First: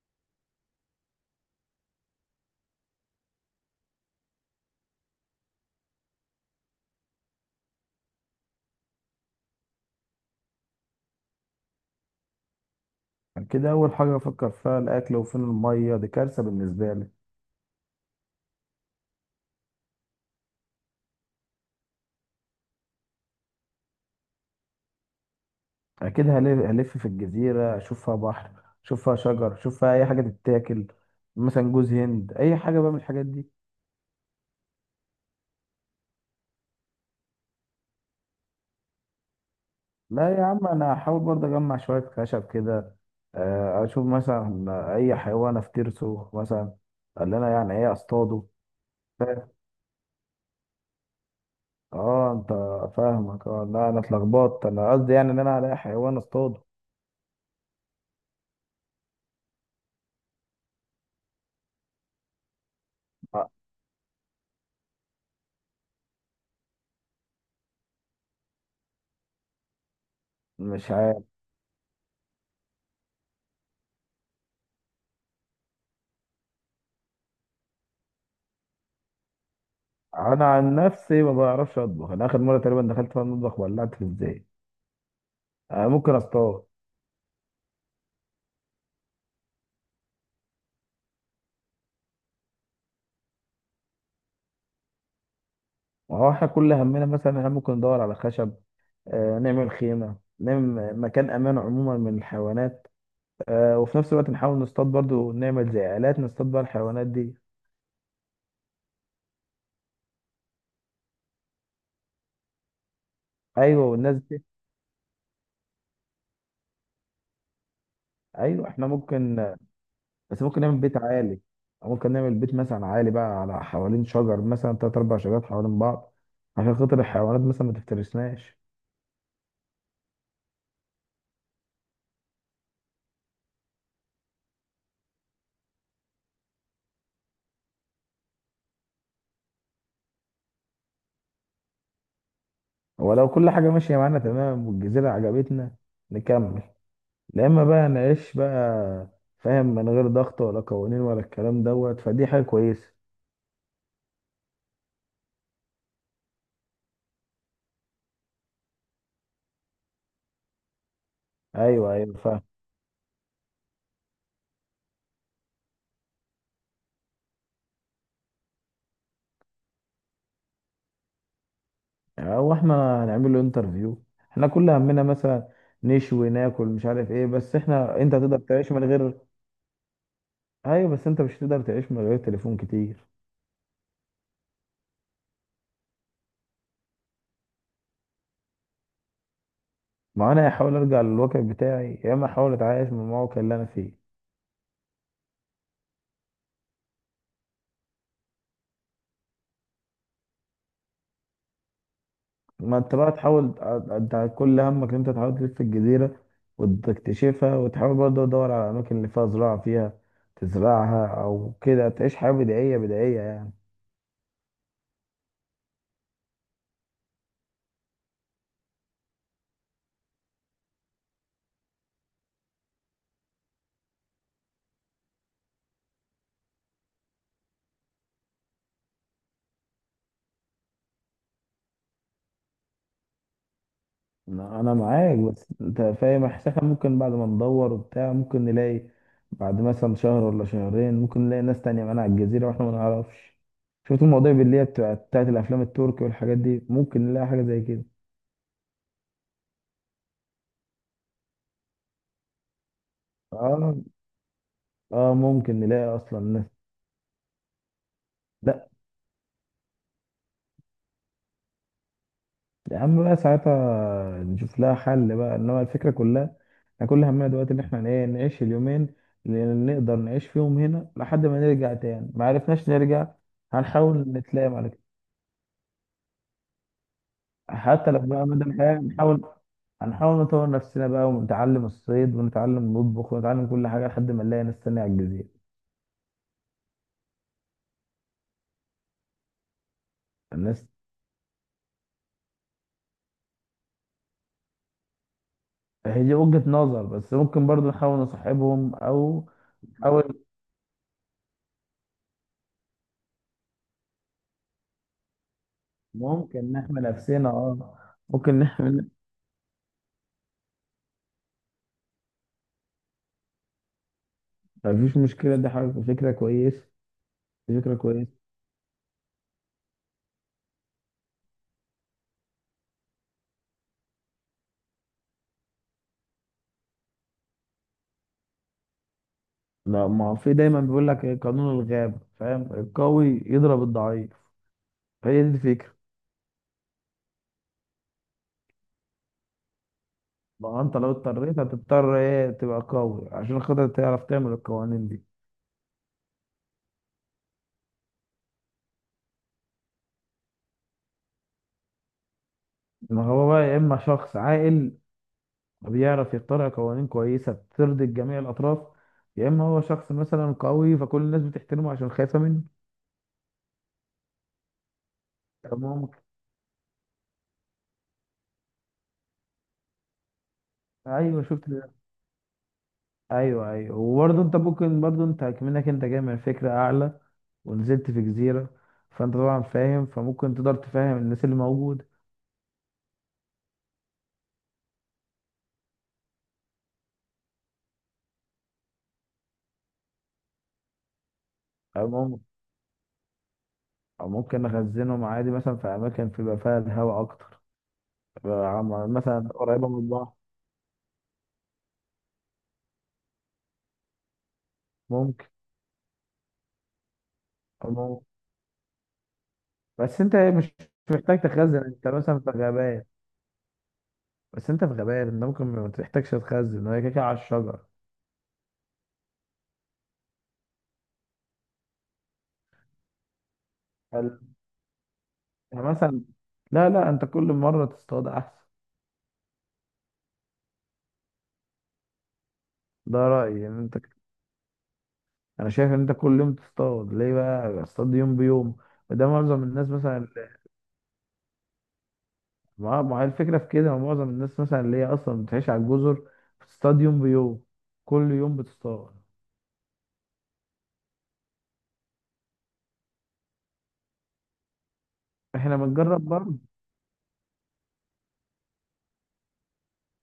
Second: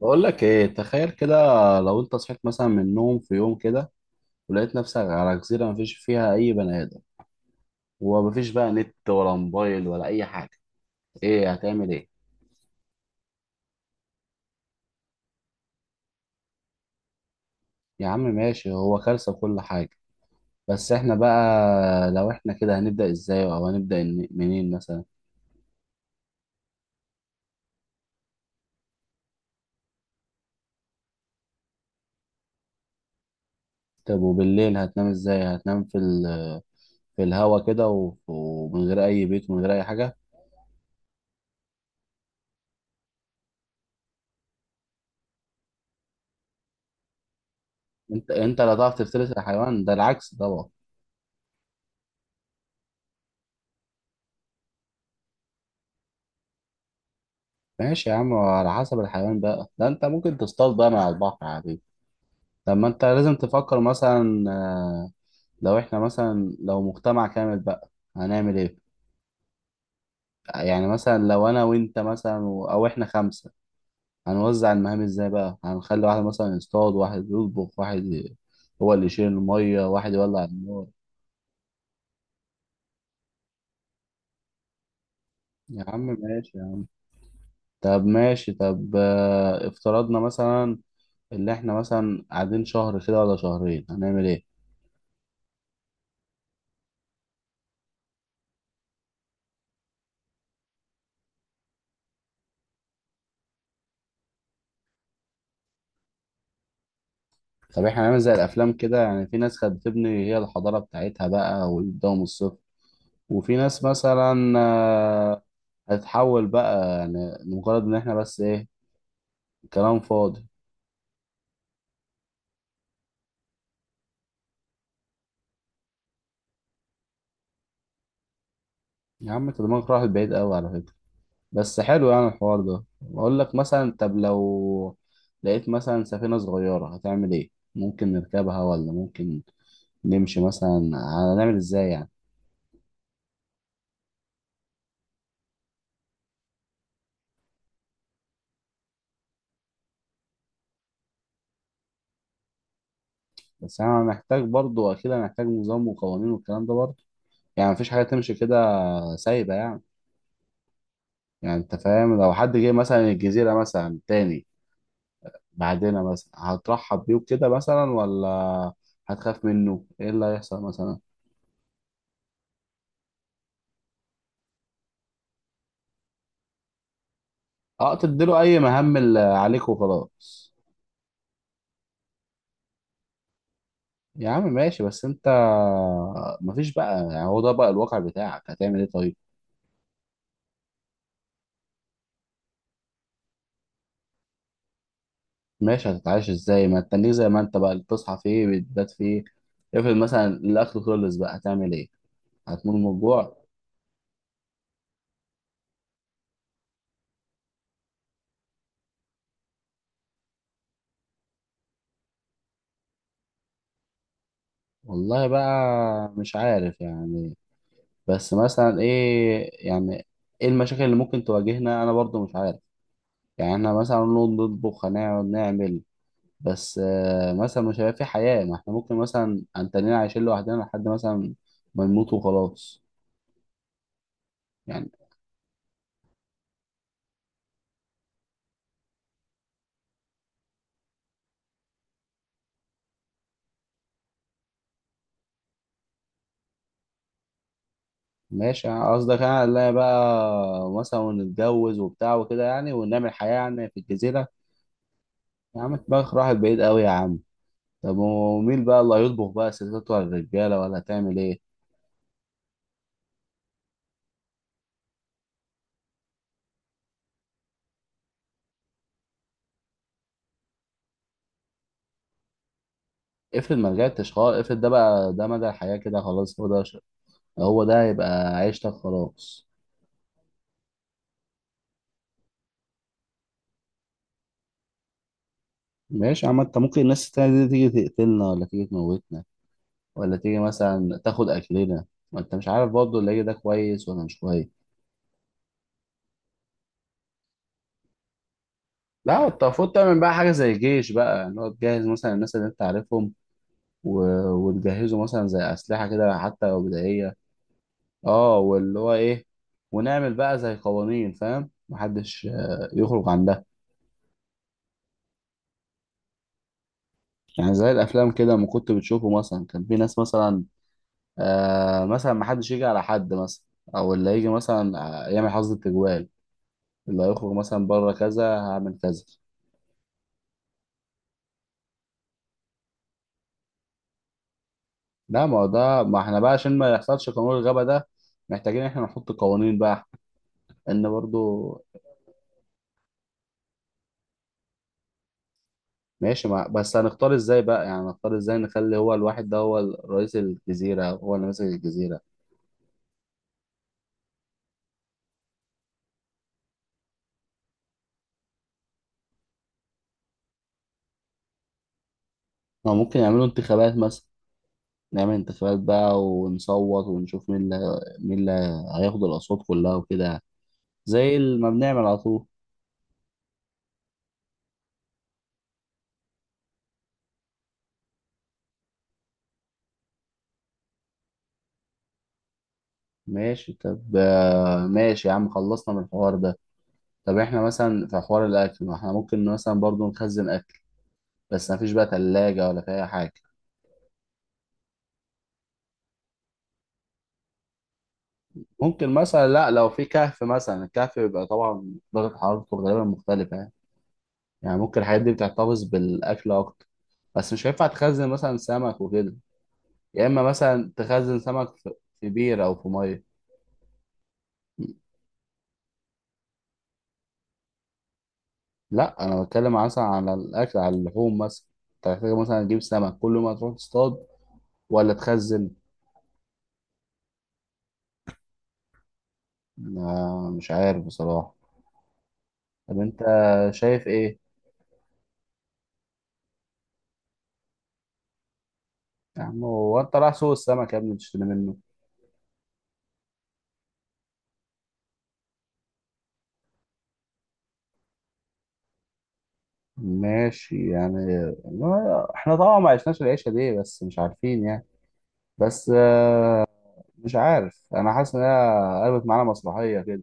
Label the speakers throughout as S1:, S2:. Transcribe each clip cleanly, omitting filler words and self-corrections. S1: بقول لك ايه، تخيل كده. لو انت صحيت مثلا من النوم في يوم كده ولقيت نفسك على جزيرة مفيش فيها اي بني ادم، ومفيش بقى نت ولا موبايل ولا اي حاجة، ايه هتعمل؟ ايه؟
S2: كده أول حاجة أفكر فيها الأكل وفين المية. دي كارثة بالنسبة لي.
S1: يا عم ماشي، هو كارثة كل حاجة. بس احنا بقى لو احنا كده هنبدأ ازاي؟ او هنبدأ منين مثلا؟
S2: أكيد هلف في الجزيرة، أشوف فيها بحر، أشوف فيها شجر، أشوف فيها أي حاجة تتاكل، مثلا جوز هند، أي حاجة بقى من الحاجات دي.
S1: طب وبالليل هتنام ازاي؟ هتنام في في الهوا كده ومن غير اي بيت ومن غير اي حاجة؟
S2: لا يا عم، أنا هحاول برضه أجمع شوية خشب كده. أشوف مثلا أي حيوان أفترسه، مثلا اللي أنا يعني إيه
S1: انت
S2: أصطاده.
S1: انت لا تعرف تفترس
S2: فاهم؟
S1: الحيوان ده، العكس طبعا.
S2: أه أنت. فاهمك، أه لا، أنا اتلخبطت. أنا قصدي يعني إن أنا هلاقي حيوان أصطاده.
S1: ماشي يا عم، على حسب الحيوان بقى ده، انت ممكن تصطاد بقى من على البحر عادي. لما انت لازم
S2: آه،
S1: تفكر مثلا. لو احنا مثلا لو مجتمع كامل بقى، هنعمل ايه؟ يعني
S2: مش
S1: مثلا
S2: عارف.
S1: لو انا وانت مثلا او احنا خمسة، هنوزع المهام ازاي بقى؟ هنخلي واحد مثلا يصطاد، واحد يطبخ، هو اللي يشيل المية، واحد يولع
S2: انا عن
S1: النار.
S2: نفسي ما بعرفش اطبخ. انا اخر مره تقريبا دخلت فيها المطبخ ولعت في الزيت.
S1: يا
S2: آه،
S1: عم
S2: ممكن
S1: ماشي يا
S2: اصطاد.
S1: عم. طب ماشي، طب افترضنا مثلا اللي احنا مثلا قاعدين شهر كده ولا شهرين، هنعمل ايه؟
S2: ما هو احنا كل همنا مثلا احنا ممكن ندور على خشب. نعمل خيمه، نعمل مكان امان عموما من الحيوانات. وفي نفس الوقت نحاول نصطاد برضو، نعمل زي آلات نصطاد بقى الحيوانات دي.
S1: طب احنا هنعمل زي الافلام كده يعني، في ناس كانت بتبني هي الحضاره بتاعتها بقى ويبداوا من الصفر، وفي
S2: ايوه،
S1: ناس
S2: والناس دي.
S1: مثلا هتتحول بقى، يعني مجرد ان احنا بس ايه.
S2: ايوه احنا ممكن.
S1: كلام
S2: بس
S1: فاضي.
S2: ممكن نعمل بيت عالي، أو ممكن نعمل بيت مثلا عالي بقى على حوالين شجر، مثلا تلات اربع شجرات حوالين بعض، عشان خاطر الحيوانات مثلا ما تفترسناش.
S1: يا عم انت دماغك راحت بعيد قوي على فكره. بس حلو يعني الحوار ده. بقول لك مثلا، طب لو لقيت مثلا سفينه صغيره هتعمل ايه؟ ممكن نركبها ولا ممكن نمشي مثلا؟ هنعمل ازاي يعني؟
S2: ولو كل حاجة ماشية معانا تمام والجزيرة عجبتنا، نكمل. لا، إما بقى نعيش بقى، فاهم، من غير ضغط ولا قوانين ولا الكلام دوت، فدي حاجة كويسة.
S1: بس انا محتاج برضو، اكيد هنحتاج نظام وقوانين والكلام ده برضو. يعني مفيش حاجه تمشي كده سايبه يعني. يعني انت
S2: أيوه أيوه،
S1: فاهم، لو
S2: فاهم.
S1: حد جه مثلا الجزيرة مثلا تاني بعدنا مثلا، هترحب بيه وكده مثلا ولا هتخاف منه؟ ايه اللي هيحصل مثلا؟
S2: أو إحنا هنعمل له انترفيو. إحنا كل همنا مثلا نشوي ناكل، مش عارف إيه، بس
S1: اه،
S2: إحنا أنت تقدر
S1: تديله اي
S2: تعيش من
S1: مهام
S2: غير.
S1: اللي عليك وخلاص.
S2: أيوه، بس أنت مش هتقدر تعيش من غير تليفون كتير.
S1: يا عم ماشي بس انت مفيش بقى يعني، هو ده بقى الواقع بتاعك، هتعمل ايه طيب؟
S2: ما أنا هحاول أرجع للواقع بتاعي، يا إما أحاول أتعايش من الموقع اللي أنا فيه.
S1: ماشي، هتتعايش ازاي؟ ما تتنيك زي ما انت بقى اللي بتصحى فيه بتبات فيه. افرض مثلا الاكل خلص بقى، هتعمل ايه؟ هتموت
S2: ما
S1: من
S2: انت بقى
S1: الجوع.
S2: تحاول. انت كل همك ان انت تحاول تلف الجزيرة وتكتشفها، وتحاول برضه تدور على الأماكن اللي فيها زراعة، فيها تزرعها، أو كده تعيش حياة بدائية بدائية يعني.
S1: والله بقى مش عارف يعني. بس مثلا ايه يعني؟ ايه المشاكل اللي ممكن تواجهنا؟ انا برضو مش عارف. يعني احنا مثلا نقعد نطبخ، هنقعد نعمل. بس مثلا مش هيبقى في حياة. ما احنا ممكن مثلا هنتنين عايشين لوحدنا لحد مثلا ما نموت وخلاص
S2: أنا
S1: يعني.
S2: معاك، بس أنت فاهم إحساسها؟ ممكن بعد ما ندور وبتاع ممكن نلاقي. بعد مثلا شهر ولا شهرين ممكن نلاقي ناس تانية معانا على الجزيرة وإحنا ما نعرفش. شفت المواضيع اللي هي بتاعت الأفلام التركي والحاجات دي؟ ممكن نلاقي حاجة زي كده.
S1: ماشي، يعني قصدك انا لا بقى مثلا نتجوز وبتاع وكده يعني، ونعمل حياة يعني
S2: آه
S1: في الجزيرة؟
S2: آه، ممكن
S1: يا عم
S2: نلاقي
S1: دماغك
S2: أصلا
S1: راحت
S2: ناس.
S1: بعيد قوي يا عم. طب ومين
S2: لا
S1: بقى اللي هيطبخ بقى؟ الستات ولا الرجالة؟ ولا هتعمل ايه؟
S2: يا عم، بقى ساعتها نشوف لها حل بقى، انما الفكره كلها احنا كل همنا دلوقتي ان احنا ايه، نعيش اليومين اللي نقدر نعيش فيهم هنا لحد ما نرجع تاني. ما عرفناش نرجع،
S1: افرض ما
S2: هنحاول
S1: رجعتش خالص،
S2: نتلام
S1: افرض ده
S2: على كده.
S1: بقى ده مدى الحياة كده، خلاص هو ده هو ده
S2: حتى لو بقى
S1: هيبقى
S2: مدى
S1: عيشتك
S2: الحياه هنحاول
S1: خلاص.
S2: هنحاول نطور نفسنا بقى، ونتعلم الصيد، ونتعلم نطبخ، ونتعلم كل حاجه لحد ما نلاقي ناس تانية على الجزيره.
S1: ماشي يا عم، انت ممكن الناس التانية دي تيجي تقتلنا ولا تيجي تموتنا، ولا تيجي
S2: الناس
S1: مثلا تاخد أكلنا. ما انت مش عارف برضه اللي هيجي ده كويس ولا مش كويس.
S2: هي دي وجهه نظر، بس ممكن برضو نحاول نصاحبهم،
S1: لا
S2: او
S1: انت المفروض تعمل بقى
S2: نحاول.
S1: حاجة زي جيش بقى يعني، هو تجهز مثلا الناس اللي انت عارفهم و... وتجهزوا مثلا زي أسلحة كده حتى
S2: ممكن
S1: لو
S2: نحمي
S1: بدائية.
S2: نفسنا، اه
S1: اه،
S2: ممكن
S1: واللي
S2: نحمي.
S1: هو ايه، ونعمل بقى زي قوانين، فاهم، محدش يخرج عن ده.
S2: مفيش مشكلة، دي حاجة فكرة كويس.
S1: يعني
S2: دي
S1: زي
S2: فكرة كويس.
S1: الافلام كده ما كنت بتشوفه، مثلا كان في ناس مثلا آه، مثلا ما حدش يجي على حد مثلا، او اللي يجي مثلا يعمل حظ التجوال، اللي هيخرج مثلا بره كذا هعمل كذا.
S2: لا، ما هو في دايما بيقول لك إيه؟ قانون الغابة فاهم، القوي يضرب الضعيف. هي
S1: لا
S2: دي
S1: ما هو
S2: الفكرة.
S1: ده، ما احنا بقى عشان ما يحصلش قانون الغبا ده، محتاجين احنا نحط قوانين بقى.
S2: ما هو انت
S1: ان
S2: لو اضطريت
S1: برضو
S2: هتضطر ايه؟ تبقى قوي عشان خاطر تعرف تعمل القوانين دي.
S1: ماشي بس هنختار ازاي بقى يعني؟ هنختار ازاي نخلي هو الواحد ده هو رئيس الجزيرة، هو اللي ماسك الجزيرة؟
S2: ما هو بقى يا اما شخص عاقل بيعرف يخترع قوانين كويسة ترضي جميع الأطراف، يا اما هو شخص مثلا قوي فكل الناس بتحترمه عشان خايفة منه.
S1: ما ممكن يعملوا انتخابات مثلا. نعمل انتخابات
S2: طب ما هو ممكن.
S1: بقى ونصوت ونشوف مين اللي مين اللي هياخد الأصوات كلها وكده يعني. زي
S2: ايوه شفت.
S1: ما بنعمل على طول.
S2: ايوه ايوه، وبرضه انت ممكن، برضه انت كمنك انت جاي من فكره اعلى ونزلت في جزيره، فانت طبعا فاهم، فممكن تقدر تفهم الناس اللي موجود.
S1: ماشي، طب ماشي يا عم، خلصنا من الحوار ده. طب احنا مثلا في حوار الأكل، ما احنا ممكن مثلا برضو نخزن أكل. بس مفيش بقى
S2: او ممكن
S1: تلاجة ولا في أي حاجة.
S2: او ممكن نخزنهم عادي مثلا في اماكن بيبقى فيها الهواء اكتر، بيبقى
S1: ممكن مثلا،
S2: مثلا
S1: لا لو
S2: قريبه من
S1: في
S2: البحر.
S1: كهف مثلا، الكهف بيبقى طبعا درجة حرارته غالبا مختلفة يعني. يعني ممكن الحاجات دي
S2: ممكن.
S1: بتحتفظ بالأكل أكتر. بس مش هينفع
S2: أو ممكن.
S1: تخزن مثلا سمك وكده.
S2: بس
S1: يا
S2: انت
S1: إما
S2: مش
S1: مثلا تخزن
S2: محتاج تخزن.
S1: سمك في
S2: انت
S1: في
S2: مثلا في
S1: بير أو في
S2: غابات،
S1: مية.
S2: بس انت في غابات انت ممكن ما تحتاجش تخزن، هي كده كده على الشجر.
S1: لا انا بتكلم مثلا على الاكل، على اللحوم مثلا. انت محتاج مثلا تجيب سمك كل ما تروح تصطاد
S2: فال-
S1: ولا تخزن؟
S2: مثلا، لا لا، انت كل مره تصطاد احسن.
S1: آه مش عارف بصراحه. طب
S2: ده
S1: انت
S2: رايي ان انت.
S1: شايف ايه؟
S2: انا شايف ان انت كل يوم تصطاد، ليه بقى؟ اصطاد يوم بيوم. وده
S1: يا
S2: معظم
S1: عم
S2: الناس
S1: هو انت
S2: مثلا.
S1: رايح سوق السمك يا ابني تشتري منه؟
S2: ما هي الفكره في كده، معظم الناس مثلا اللي هي اصلا بتعيش على الجزر بتصطاد يوم بيوم، كل يوم بتصطاد.
S1: ماشي يعني، احنا طبعا ما عشناش العيشه دي، بس مش عارفين يعني.
S2: احنا
S1: بس
S2: بنجرب برضه.
S1: مش عارف، انا حاسس ان هي قلبت معانا مسرحيه كده.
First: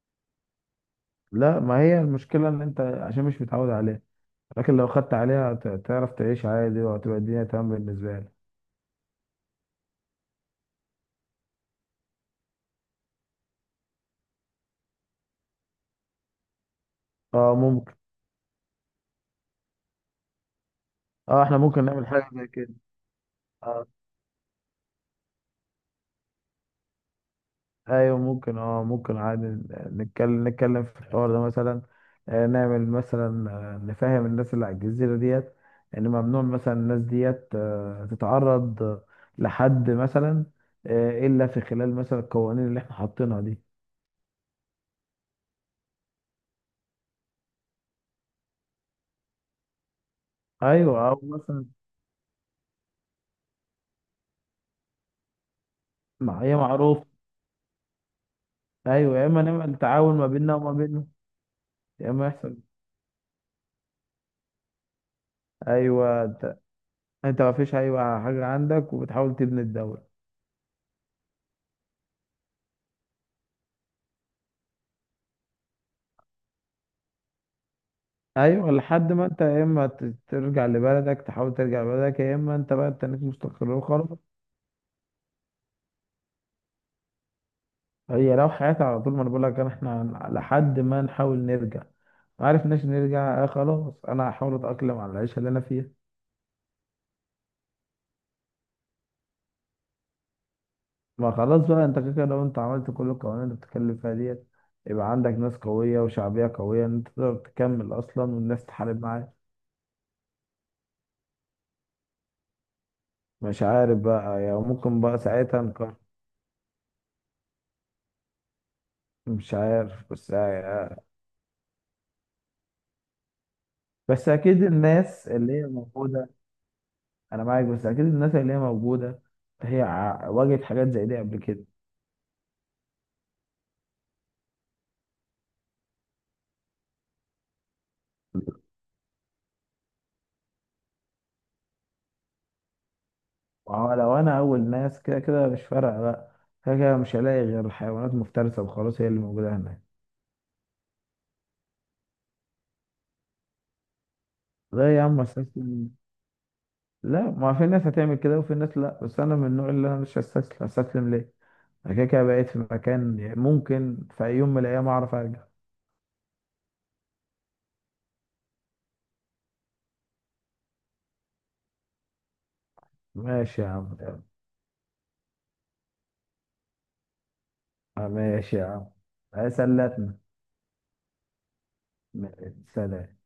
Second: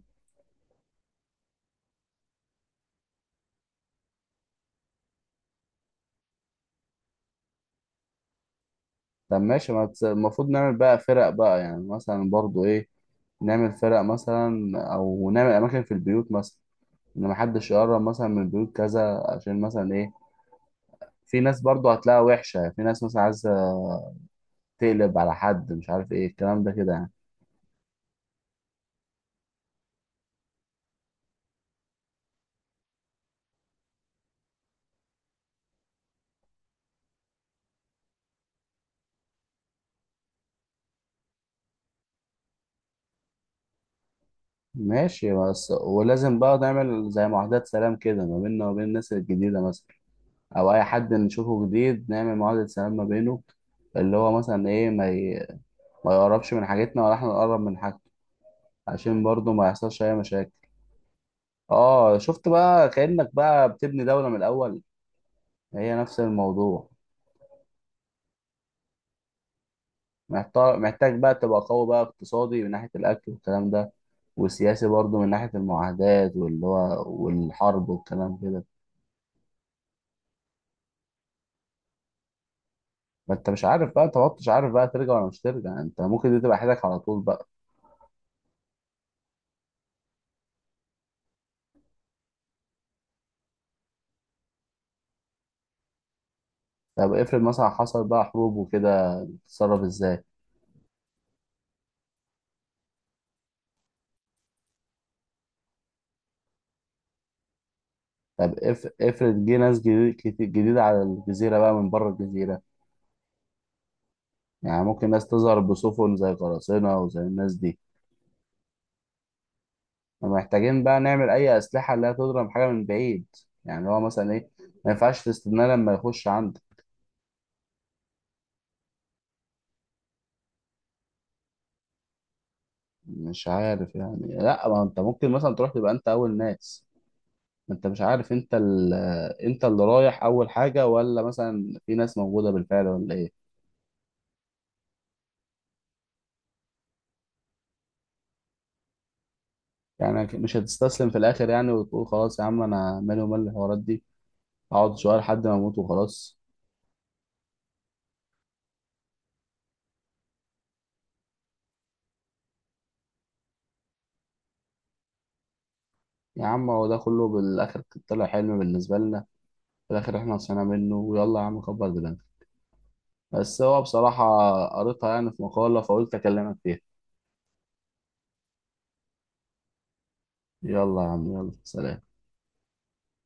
S2: لا، ما هي المشكله ان انت عشان مش متعود عليها. لكن لو خدت عليها تعرف تعيش عادي، وهتبقى الدنيا تمام بالنسبه لك.
S1: طب ماشي، ما تس- المفروض نعمل بقى فرق بقى يعني، مثلا برضو ايه، نعمل فرق مثلا او نعمل اماكن في البيوت مثلا، ان
S2: اه
S1: محدش
S2: ممكن.
S1: يقرب مثلا من بيوت كذا، عشان مثلا ايه، في
S2: اه احنا
S1: ناس
S2: ممكن
S1: برضو
S2: نعمل
S1: هتلاقيها
S2: حاجه زي
S1: وحشة،
S2: كده.
S1: في ناس مثلا عايزة
S2: آه.
S1: تقلب على حد، مش عارف ايه الكلام ده كده يعني.
S2: ايوه ممكن، عادي. نتكلم في الحوار ده مثلا. نعمل مثلا، نفهم الناس اللي على الجزيرة ديت ان ممنوع مثلا الناس ديت تتعرض لحد مثلا، الا في خلال مثلا القوانين اللي احنا حاطينها دي.
S1: ماشي، بس ولازم بقى نعمل زي معاهدات سلام كده ما بيننا وبين الناس الجديدة مثلا، أو أي
S2: ايوه،
S1: حد
S2: او مثلا
S1: نشوفه جديد نعمل معاهدة سلام ما بينه، اللي هو مثلا إيه، ما يقربش
S2: هي
S1: من
S2: معروف.
S1: حاجتنا ولا إحنا نقرب من حاجته،
S2: ايوه،
S1: عشان
S2: يا اما
S1: برضه ما
S2: نعمل
S1: يحصلش أي
S2: تعاون ما
S1: مشاكل.
S2: بيننا وما بينهم، يا
S1: آه
S2: اما
S1: شفت
S2: يحصل.
S1: بقى، كأنك بقى بتبني دولة من الأول، هي نفس
S2: ايوه انت.
S1: الموضوع.
S2: انت، ما فيش، ايوه، حاجة عندك وبتحاول تبني الدولة.
S1: محتار، محتاج بقى تبقى قوي بقى، اقتصادي من ناحية الأكل والكلام ده، وسياسي برضه من ناحية المعاهدات واللي هو والحرب والكلام كده.
S2: ايوه، لحد ما انت يا اما ترجع لبلدك، تحاول ترجع لبلدك، يا اما انت بقى تنك
S1: ما انت مش
S2: مستقر
S1: عارف بقى، انت
S2: خالص.
S1: ما كنتش عارف بقى ترجع ولا مش ترجع، انت ممكن دي تبقى حياتك على طول بقى.
S2: هي لو حياتي على طول، ما انا بقول لك انا، احنا لحد ما نحاول نرجع. ما عرفناش نرجع، آه خلاص انا هحاول اتاقلم على العيشه اللي انا فيها.
S1: طب افرض مثلا حصل بقى حروب وكده، تتصرف ازاي؟
S2: ما خلاص بقى، انت كده كده لو انت عملت كل القوانين اللي بتتكلم فيها ديت، يبقى عندك ناس قويه وشعبيه قويه ان انت تقدر تكمل اصلا،
S1: طب
S2: والناس تحارب معاك.
S1: افرض جه ناس جديدة على الجزيرة بقى من بره الجزيرة،
S2: مش عارف بقى يعني،
S1: يعني
S2: ممكن
S1: ممكن
S2: بقى
S1: ناس تظهر
S2: ساعتها نقرر.
S1: بسفن زي قراصنة وزي الناس دي.
S2: مش عارف، بس
S1: ومحتاجين بقى نعمل أي أسلحة اللي هي تضرب حاجة من بعيد، يعني هو
S2: بس
S1: مثلا إيه،
S2: اكيد
S1: ما ينفعش
S2: الناس اللي هي
S1: تستناه لما يخش
S2: موجوده.
S1: عندك.
S2: انا معاك، بس اكيد الناس اللي هي موجوده هي واجهت حاجات زي دي قبل كده.
S1: مش عارف يعني، لا ما أنت ممكن مثلا تروح تبقى أنت أول ناس. ما أنت مش عارف، أنت اللي رايح أول حاجة ولا مثلا في ناس موجودة بالفعل ولا إيه.
S2: وهو لو انا اول ناس، كده كده مش فارقه بقى. كده كده مش هلاقي غير حيوانات مفترسه وخلاص، هي اللي موجوده هناك.
S1: يعني مش هتستسلم في الآخر يعني، وتقول خلاص يا عم أنا مالي ومال الحوارات دي، أقعد
S2: لا يا
S1: شوية
S2: عم،
S1: لحد ما أموت
S2: استسلم؟
S1: وخلاص.
S2: لا، ما في ناس هتعمل كده وفي ناس لا، بس انا من النوع اللي انا مش هستسلم. هستسلم ليه؟ انا كده كده بقيت في مكان، يعني ممكن في أي يوم من الايام اعرف ارجع.
S1: يا عم هو ده كله بالآخر طلع حلم بالنسبة لنا، في الآخر إحنا صحينا منه، ويلا يا عم كبر دماغك. بس
S2: ماشي يا
S1: هو
S2: عم.
S1: بصراحة قريتها يعني في مقالة، فقلت أكلمك فيها.
S2: آه، ماشي يا عم. آه، سلتنا.
S1: يلا يا عم، يلا سلام.
S2: ماشي، سلام.